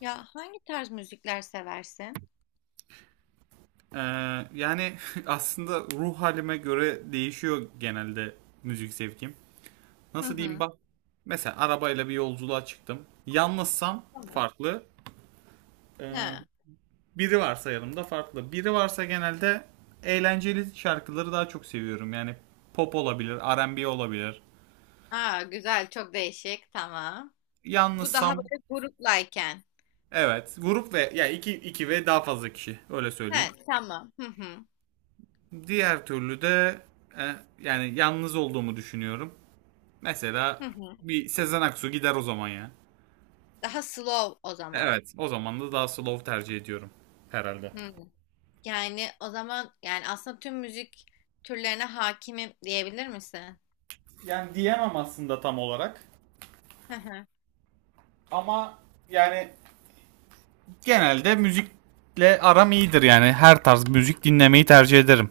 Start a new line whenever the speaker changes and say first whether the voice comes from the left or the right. left: Ya hangi tarz müzikler seversin?
right: Ee, yani aslında ruh halime göre değişiyor genelde müzik zevkim.
left: Hı
right: Nasıl diyeyim
left: hı.
right: bak. Mesela arabayla bir yolculuğa çıktım. Yalnızsam
left: Tamam.
right: farklı. Ee,
left: Ha.
right: Biri varsa yanımda farklı. Biri varsa genelde eğlenceli şarkıları daha çok seviyorum. Yani pop olabilir, R&B olabilir.
left: Aa, güzel, çok değişik, tamam. Bu daha
right: Yalnızsam
left: böyle gruplayken.
right: evet grup ve ya iki ve daha fazla kişi öyle söyleyeyim.
left: Evet, tamam. Hı hı.
right: Diğer türlü de e, yani yalnız olduğumu düşünüyorum. Mesela
left: Hı hı.
right: bir Sezen Aksu gider o zaman ya.
left: Daha slow o zaman.
right: Evet, o zaman da daha slow tercih ediyorum herhalde.
left: Hı. Yani o zaman yani aslında tüm müzik türlerine hakimim diyebilir misin?
right: Yani diyemem aslında tam olarak
left: Hı hı.
right: ama yani genelde müzikle aram iyidir yani. Her tarz müzik dinlemeyi tercih ederim.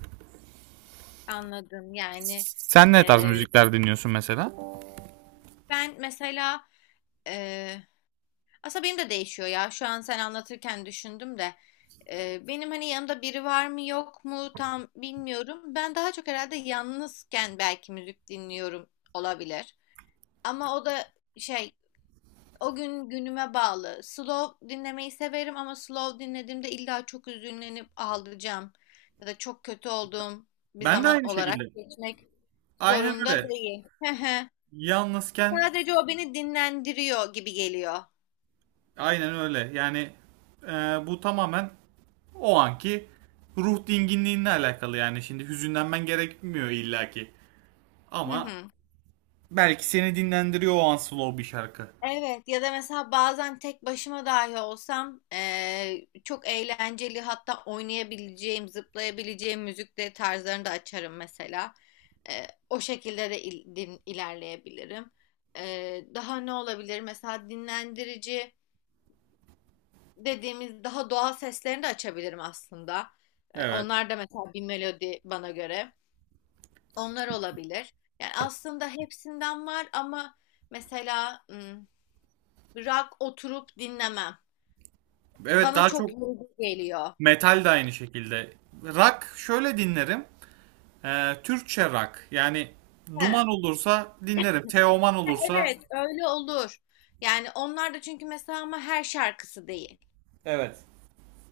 left: Anladım.
right: Sen ne tarz
left: E,
right: müzikler dinliyorsun mesela?
left: Ben mesela e, aslında benim de değişiyor ya. Şu an sen anlatırken düşündüm de. Benim hani yanımda biri var mı yok mu tam bilmiyorum. Ben daha çok herhalde yalnızken belki müzik dinliyorum, olabilir. Ama o da şey o gün günüme bağlı. Slow dinlemeyi severim ama slow dinlediğimde illa çok üzünlenip ağlayacağım ya da çok kötü olduğum bir
right: Ben de
left: zaman
right: aynı
left: olarak
right: şekilde.
left: geçmek
right: Aynen
left: zorunda
right: öyle.
left: değil.
right: Yalnızken
left: Sadece o beni dinlendiriyor gibi geliyor.
right: aynen öyle. Yani e, bu tamamen o anki ruh dinginliğinle alakalı yani. Şimdi hüzünlenmen gerekmiyor illaki. Ama belki seni dinlendiriyor o an slow bir şarkı.
left: Evet, ya da mesela bazen tek başıma dahi olsam çok eğlenceli, hatta oynayabileceğim, zıplayabileceğim müzik de tarzlarını da açarım mesela. O şekilde de ilerleyebilirim. Daha ne olabilir? Mesela dinlendirici dediğimiz daha doğal seslerini de açabilirim aslında.
right: Evet.
left: Onlar da mesela bir melodi bana göre. Onlar olabilir. Yani aslında hepsinden var ama mesela rock oturup dinlemem.
right: Evet,
left: Bana
right: daha
left: çok
right: çok
left: yorucu geliyor.
right: metal de aynı şekilde. Rock şöyle dinlerim. Türkçe rock. Yani
left: He. Ha,
right: Duman olursa dinlerim. Teoman olursa
left: evet, öyle olur. Yani onlar da, çünkü mesela, ama her şarkısı değil.
right: evet.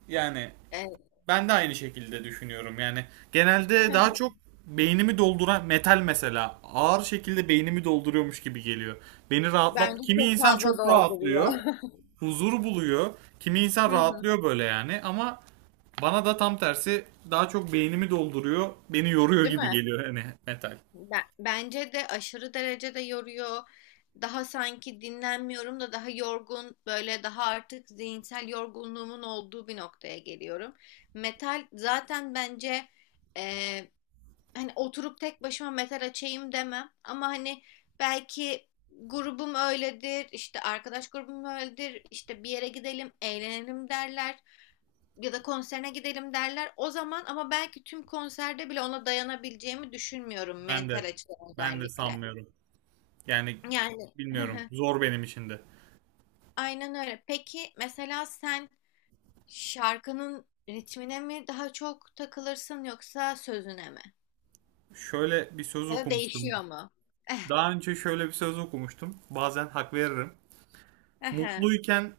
right: Yani
left: E,
right: ben de aynı şekilde düşünüyorum. Yani genelde daha çok beynimi dolduran metal mesela ağır şekilde beynimi dolduruyormuş gibi geliyor. Beni rahatlat.
left: Bence
right: Kimi
left: çok
right: insan
left: fazla
right: çok
left: dolduruyor.
right: rahatlıyor, huzur buluyor. Kimi insan
left: Hı hı.
right: rahatlıyor böyle yani, ama bana tam tersi daha çok beynimi dolduruyor, beni yoruyor
left: Değil
right: gibi
left: mi?
right: geliyor hani metal.
left: Bence de aşırı derecede yoruyor. Daha sanki dinlenmiyorum da daha yorgun, böyle daha artık zihinsel yorgunluğumun olduğu bir noktaya geliyorum. Metal zaten bence, hani oturup tek başıma metal açayım demem, ama hani belki grubum öyledir işte, arkadaş grubum öyledir işte, bir yere gidelim eğlenelim derler ya da konserine gidelim derler o zaman, ama belki tüm konserde bile ona dayanabileceğimi düşünmüyorum
right: Ben
left: mental
right: de
left: açıdan
right: ben de
left: özellikle
right: sanmıyorum. Yani
left: yani.
right: bilmiyorum. Zor benim için de.
left: Aynen öyle. Peki mesela sen şarkının ritmine mi daha çok takılırsın yoksa sözüne mi,
right: Şöyle bir söz
left: ya da
right: okumuştum.
left: değişiyor mu? Eh,
right: Daha önce şöyle bir söz okumuştum. Bazen hak veririm.
left: ehe.
right: Mutluyken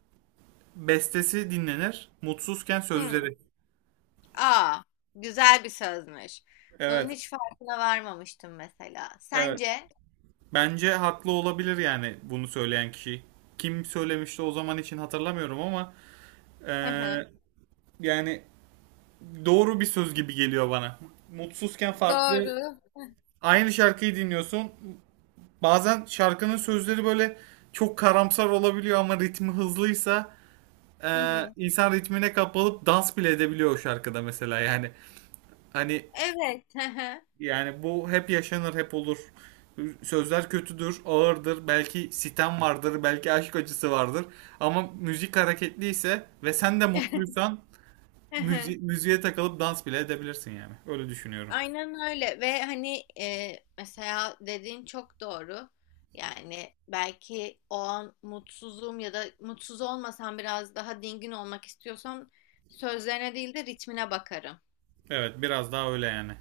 right: bestesi dinlenir, mutsuzken
left: Hmm.
right: sözleri.
left: Aa, güzel bir sözmüş. Bunun
right: Evet,
left: hiç farkına varmamıştım mesela.
right: evet.
left: Sence?
right: Bence haklı olabilir yani bunu söyleyen kişi. Kim söylemişti o zaman için hatırlamıyorum ama
left: Hı
right: Ee,
left: hı.
right: yani doğru bir söz gibi geliyor bana. Mutsuzken farklı
left: Doğru.
right: aynı şarkıyı dinliyorsun. Bazen şarkının sözleri böyle çok karamsar olabiliyor ama ritmi hızlıysa
left: Hı hı.
right: insan ritmine kapılıp dans bile edebiliyor o şarkıda mesela yani. Hani
left: Evet. Hı hı.
right: yani bu hep yaşanır, hep olur. Sözler kötüdür, ağırdır, belki sitem vardır, belki aşk acısı vardır. Ama müzik hareketliyse ve sen de mutluysan
left: Hı hı.
right: müziğe takılıp dans bile edebilirsin yani. Öyle düşünüyorum.
left: Aynen öyle. Ve hani mesela dediğin çok doğru. Yani belki o an mutsuzum ya da mutsuz olmasam biraz daha dingin olmak istiyorsam, sözlerine değil de ritmine bakarım.
right: Evet, biraz daha öyle yani.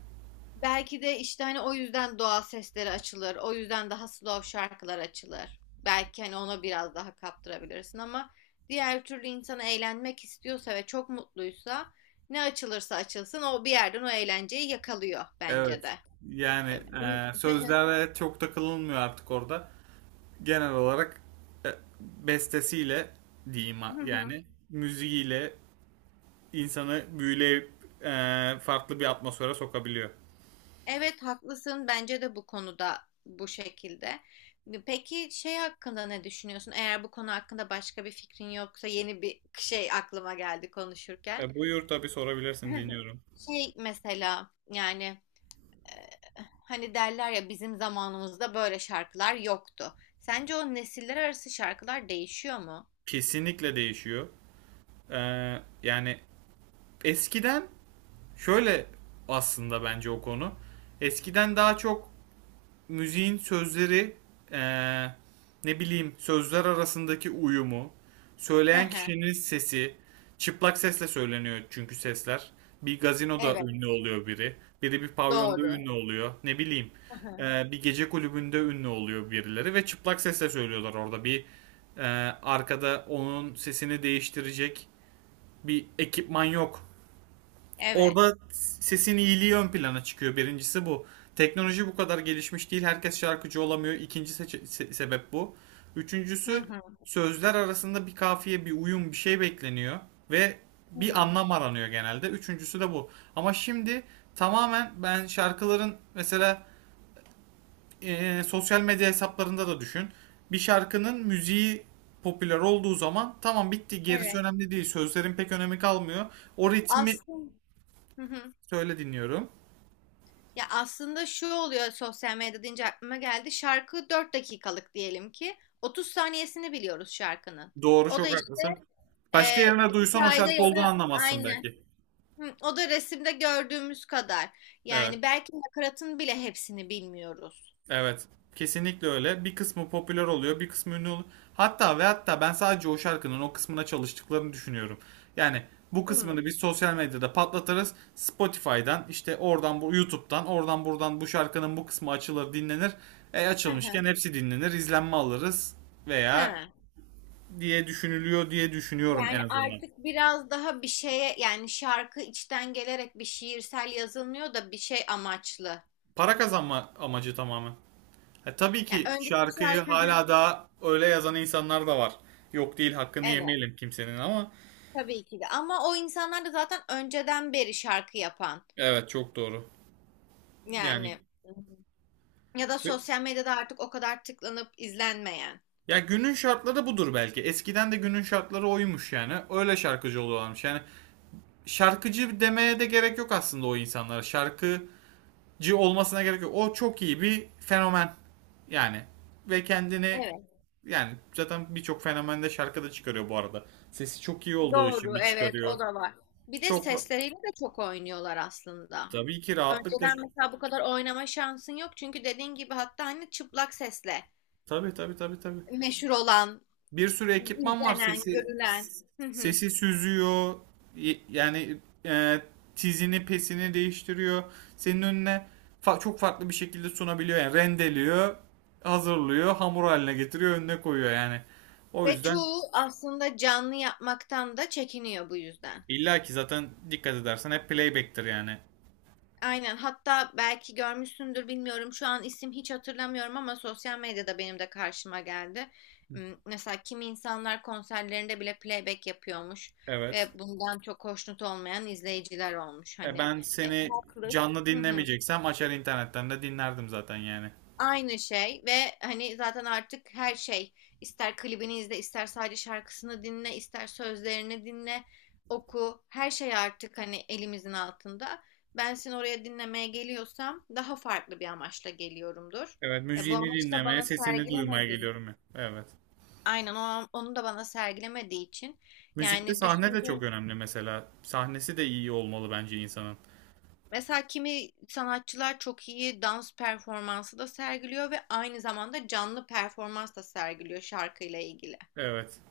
left: Belki de işte hani o yüzden doğal sesleri açılır. O yüzden daha slow şarkılar açılır. Belki hani ona biraz daha kaptırabilirsin ama diğer türlü insan eğlenmek istiyorsa ve çok mutluysa ne açılırsa açılsın o bir yerden o eğlenceyi yakalıyor bence
right: Evet.
left: de.
right: Yani
left: E, bu-
right: sözlere çok takılınmıyor artık orada. Genel olarak e, bestesiyle diyeyim yani müziğiyle insanı büyüleyip e, farklı bir atmosfere sokabiliyor.
left: Evet, haklısın, bence de bu konuda bu şekilde. Peki şey hakkında ne düşünüyorsun? Eğer bu konu hakkında başka bir fikrin yoksa yeni bir şey aklıma geldi konuşurken.
right: E, buyur tabii sorabilirsin, dinliyorum.
left: Şey mesela, hani derler ya, bizim zamanımızda böyle şarkılar yoktu. Sence o nesiller arası şarkılar değişiyor mu?
right: Kesinlikle değişiyor. E, yani eskiden şöyle, aslında bence o konu. Eskiden daha çok müziğin sözleri, eee, ne bileyim, sözler arasındaki uyumu,
left: Hı
right: söyleyen
left: hı.
right: kişinin sesi, çıplak sesle söyleniyor çünkü sesler. Bir gazinoda
left: Evet,
right: ünlü oluyor biri, biri bir pavyonda
left: doğru.
right: ünlü oluyor, ne bileyim
left: Hı hı.
right: bir gece kulübünde ünlü oluyor birileri ve çıplak sesle söylüyorlar orada bir eee, arkada onun sesini değiştirecek bir ekipman yok.
left: Evet.
right: Orada sesin iyiliği ön plana çıkıyor. Birincisi bu. Teknoloji bu kadar gelişmiş değil. Herkes şarkıcı olamıyor. İkinci sebep bu.
left: Hı
right: Üçüncüsü
left: hı.
right: sözler arasında bir kafiye, bir uyum, bir şey bekleniyor. Ve
left: Hı
right: bir
left: hı.
right: anlam aranıyor genelde. Üçüncüsü de bu. Ama şimdi tamamen ben şarkıların mesela sosyal medya hesaplarında da düşün. Bir şarkının müziği popüler olduğu zaman tamam bitti, gerisi
left: Evet.
right: önemli değil. Sözlerin pek önemi kalmıyor. O ritmi
left: Aslında. Hı hı.
right: söyle dinliyorum.
left: Ya aslında şu oluyor, sosyal medya deyince aklıma geldi. Şarkı 4 dakikalık diyelim ki, 30 saniyesini biliyoruz şarkının.
right: Doğru,
left: O da
right: çok
left: işte,
right: haklısın.
left: e,
right: Başka yerine duysan o
left: hikayede
right: şarkı
left: ya
right: olduğunu
left: da
right: anlamazsın
left: aynı.
right: belki.
left: Hı, o da resimde gördüğümüz kadar.
right: Evet.
left: Yani belki nakaratın bile hepsini bilmiyoruz.
right: Evet. Kesinlikle öyle. Bir kısmı popüler oluyor, bir kısmı ünlü oluyor. Hatta ve hatta ben sadece o şarkının o kısmına çalıştıklarını düşünüyorum. Yani bu
left: Hı.
right: kısmını biz sosyal medyada patlatırız. Spotify'dan işte oradan bu YouTube'dan oradan buradan bu şarkının bu kısmı açılır dinlenir. E
left: Hı
right: açılmışken
left: hı.
right: hepsi dinlenir, izlenme alırız veya
left: Hı.
right: diye düşünülüyor diye düşünüyorum en
left: Yani
right: azından.
left: artık biraz daha bir şeye, yani şarkı içten gelerek bir şiirsel yazılmıyor da bir şey amaçlı.
right: Para kazanma amacı tamamen. E, tabii ki
left: Yani önceki
right: şarkıyı
left: şarkı. Hı
right: hala
left: hı.
right: daha öyle yazan insanlar da var. Yok değil, hakkını
left: Evet,
right: yemeyelim kimsenin, ama
left: tabii ki de, ama o insanlar da zaten önceden beri şarkı yapan,
right: evet, çok doğru. Yani
left: yani ya da sosyal medyada artık o kadar tıklanıp izlenmeyen.
right: ya günün şartları budur belki. Eskiden de günün şartları oymuş yani. Öyle şarkıcı oluyorlarmış. Yani şarkıcı demeye de gerek yok aslında o insanlara. Şarkıcı olmasına gerek yok. O çok iyi bir fenomen yani. Ve kendini,
left: Evet.
right: yani zaten birçok fenomende şarkı da çıkarıyor bu arada. Sesi çok iyi olduğu için
left: Doğru,
right: mi
left: evet, o
right: çıkarıyor?
left: da var. Bir de
right: Çok
left: sesleriyle de çok oynuyorlar aslında.
right: tabii ki rahatlıkla
left: Önceden mesela bu kadar oynama şansın yok, çünkü dediğin gibi hatta hani çıplak sesle
right: tabii.
left: meşhur olan,
right: Bir sürü ekipman var.
left: izlenen,
right: Sesi
left: görülen. Hı hı.
right: sesi süzüyor. Yani e, tizini pesini değiştiriyor. Senin önüne çok farklı bir şekilde sunabiliyor. Yani rendeliyor, hazırlıyor, hamur haline getiriyor, önüne koyuyor yani. O
left: Ve
right: yüzden
left: çoğu aslında canlı yapmaktan da çekiniyor bu yüzden.
right: illa ki zaten dikkat edersen hep playback'tir yani.
left: Aynen. Hatta belki görmüşsündür bilmiyorum. Şu an isim hiç hatırlamıyorum ama sosyal medyada benim de karşıma geldi. Mesela kimi insanlar konserlerinde bile playback yapıyormuş
right: Evet.
left: ve bundan çok hoşnut olmayan izleyiciler olmuş
right: E,
left: hani.
right: ben
left: E,
right: seni
left: haklı.
right: canlı dinlemeyeceksem açar internetten de dinlerdim zaten yani.
left: Aynı şey. Ve hani zaten artık her şey, ister klibini izle, ister sadece şarkısını dinle, ister sözlerini dinle, oku, her şey artık hani elimizin altında. Ben seni oraya dinlemeye geliyorsam daha farklı bir amaçla geliyorumdur.
right: Evet,
left: Bu
right: müziğini
left: amaçı da
right: dinlemeye,
left: bana
right: sesini duymaya
left: sergilemediğin,
right: geliyorum ya. Evet.
left: aynen o, onu da bana sergilemediği için,
right: Müzikte
left: yani
right: sahne de çok
left: düşündüğüm,
right: önemli mesela. Sahnesi de iyi olmalı bence insanın.
left: mesela kimi sanatçılar çok iyi dans performansı da sergiliyor ve aynı zamanda canlı performans da sergiliyor şarkıyla ilgili.
right: Evet.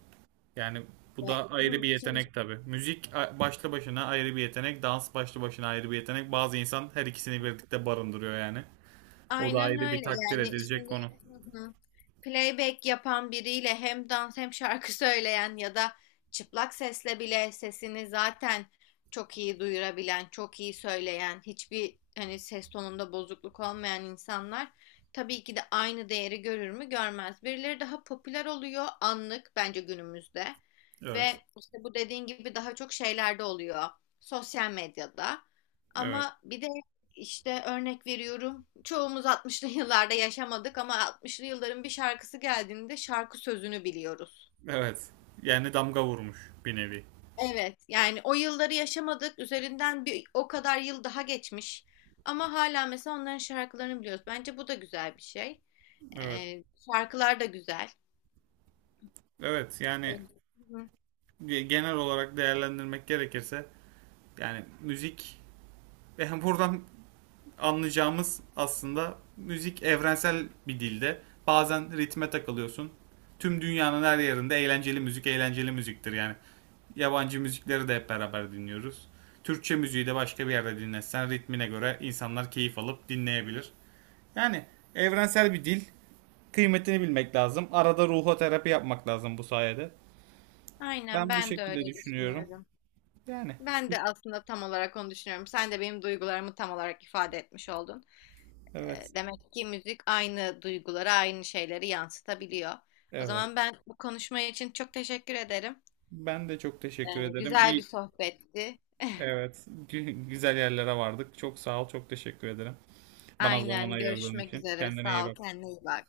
right: Yani bu
left: Ve-
right: da ayrı
left: hı,
right: bir
left: şimdi-
right: yetenek tabii. Müzik başlı başına ayrı bir yetenek, dans başlı başına ayrı bir yetenek. Bazı insan her ikisini birlikte barındırıyor yani. O da
left: aynen
right: ayrı bir
left: öyle
right: takdir
left: yani
right: edilecek
left: şimdi,
right: konu.
left: hı hı, playback yapan biriyle hem dans hem şarkı söyleyen ya da çıplak sesle bile sesini zaten çok iyi duyurabilen, çok iyi söyleyen, hiçbir hani ses tonunda bozukluk olmayan insanlar tabii ki de aynı değeri görür mü? Görmez. Birileri daha popüler oluyor anlık bence günümüzde ve
right: Evet.
left: işte bu dediğin gibi daha çok şeylerde oluyor, sosyal medyada.
right: Evet.
left: Ama bir de, İşte örnek veriyorum, çoğumuz 60'lı yıllarda yaşamadık ama 60'lı yılların bir şarkısı geldiğinde şarkı sözünü biliyoruz.
right: Evet. Yani damga vurmuş bir nevi.
left: Evet, yani o yılları yaşamadık. Üzerinden bir o kadar yıl daha geçmiş. Ama hala mesela onların şarkılarını biliyoruz. Bence bu da güzel bir şey.
right: Evet.
left: Ee, Şarkılar da güzel.
right: Evet. Yani
left: Evet. Hı hı.
right: genel olarak değerlendirmek gerekirse yani müzik yani buradan anlayacağımız aslında müzik evrensel bir dilde. Bazen ritme takılıyorsun. Tüm dünyanın her yerinde eğlenceli müzik eğlenceli müziktir yani. Yabancı müzikleri de hep beraber dinliyoruz. Türkçe müziği de başka bir yerde dinlesen ritmine göre insanlar keyif alıp dinleyebilir. Yani evrensel bir dil. Kıymetini bilmek lazım. Arada ruho terapi yapmak lazım bu sayede.
left: Aynen,
right: Ben bu
left: ben de
right: şekilde
left: öyle
right: düşünüyorum.
left: düşünüyorum.
right: Yani
left: Ben de aslında tam olarak onu düşünüyorum. Sen de benim duygularımı tam olarak ifade etmiş oldun. E,
right: evet.
left: demek ki müzik aynı duyguları, aynı şeyleri yansıtabiliyor. O
right: Evet.
left: zaman ben bu konuşma için çok teşekkür ederim.
right: Ben de çok
left: E,
right: teşekkür ederim.
left: güzel bir
right: İyi,
left: sohbetti.
right: evet, güzel yerlere vardık. Çok sağ ol, çok teşekkür ederim. Bana zaman
left: Aynen,
right: ayırdığın
left: görüşmek
right: için.
left: üzere.
right: Kendine iyi
left: Sağ ol,
right: bak.
left: kendine iyi bak.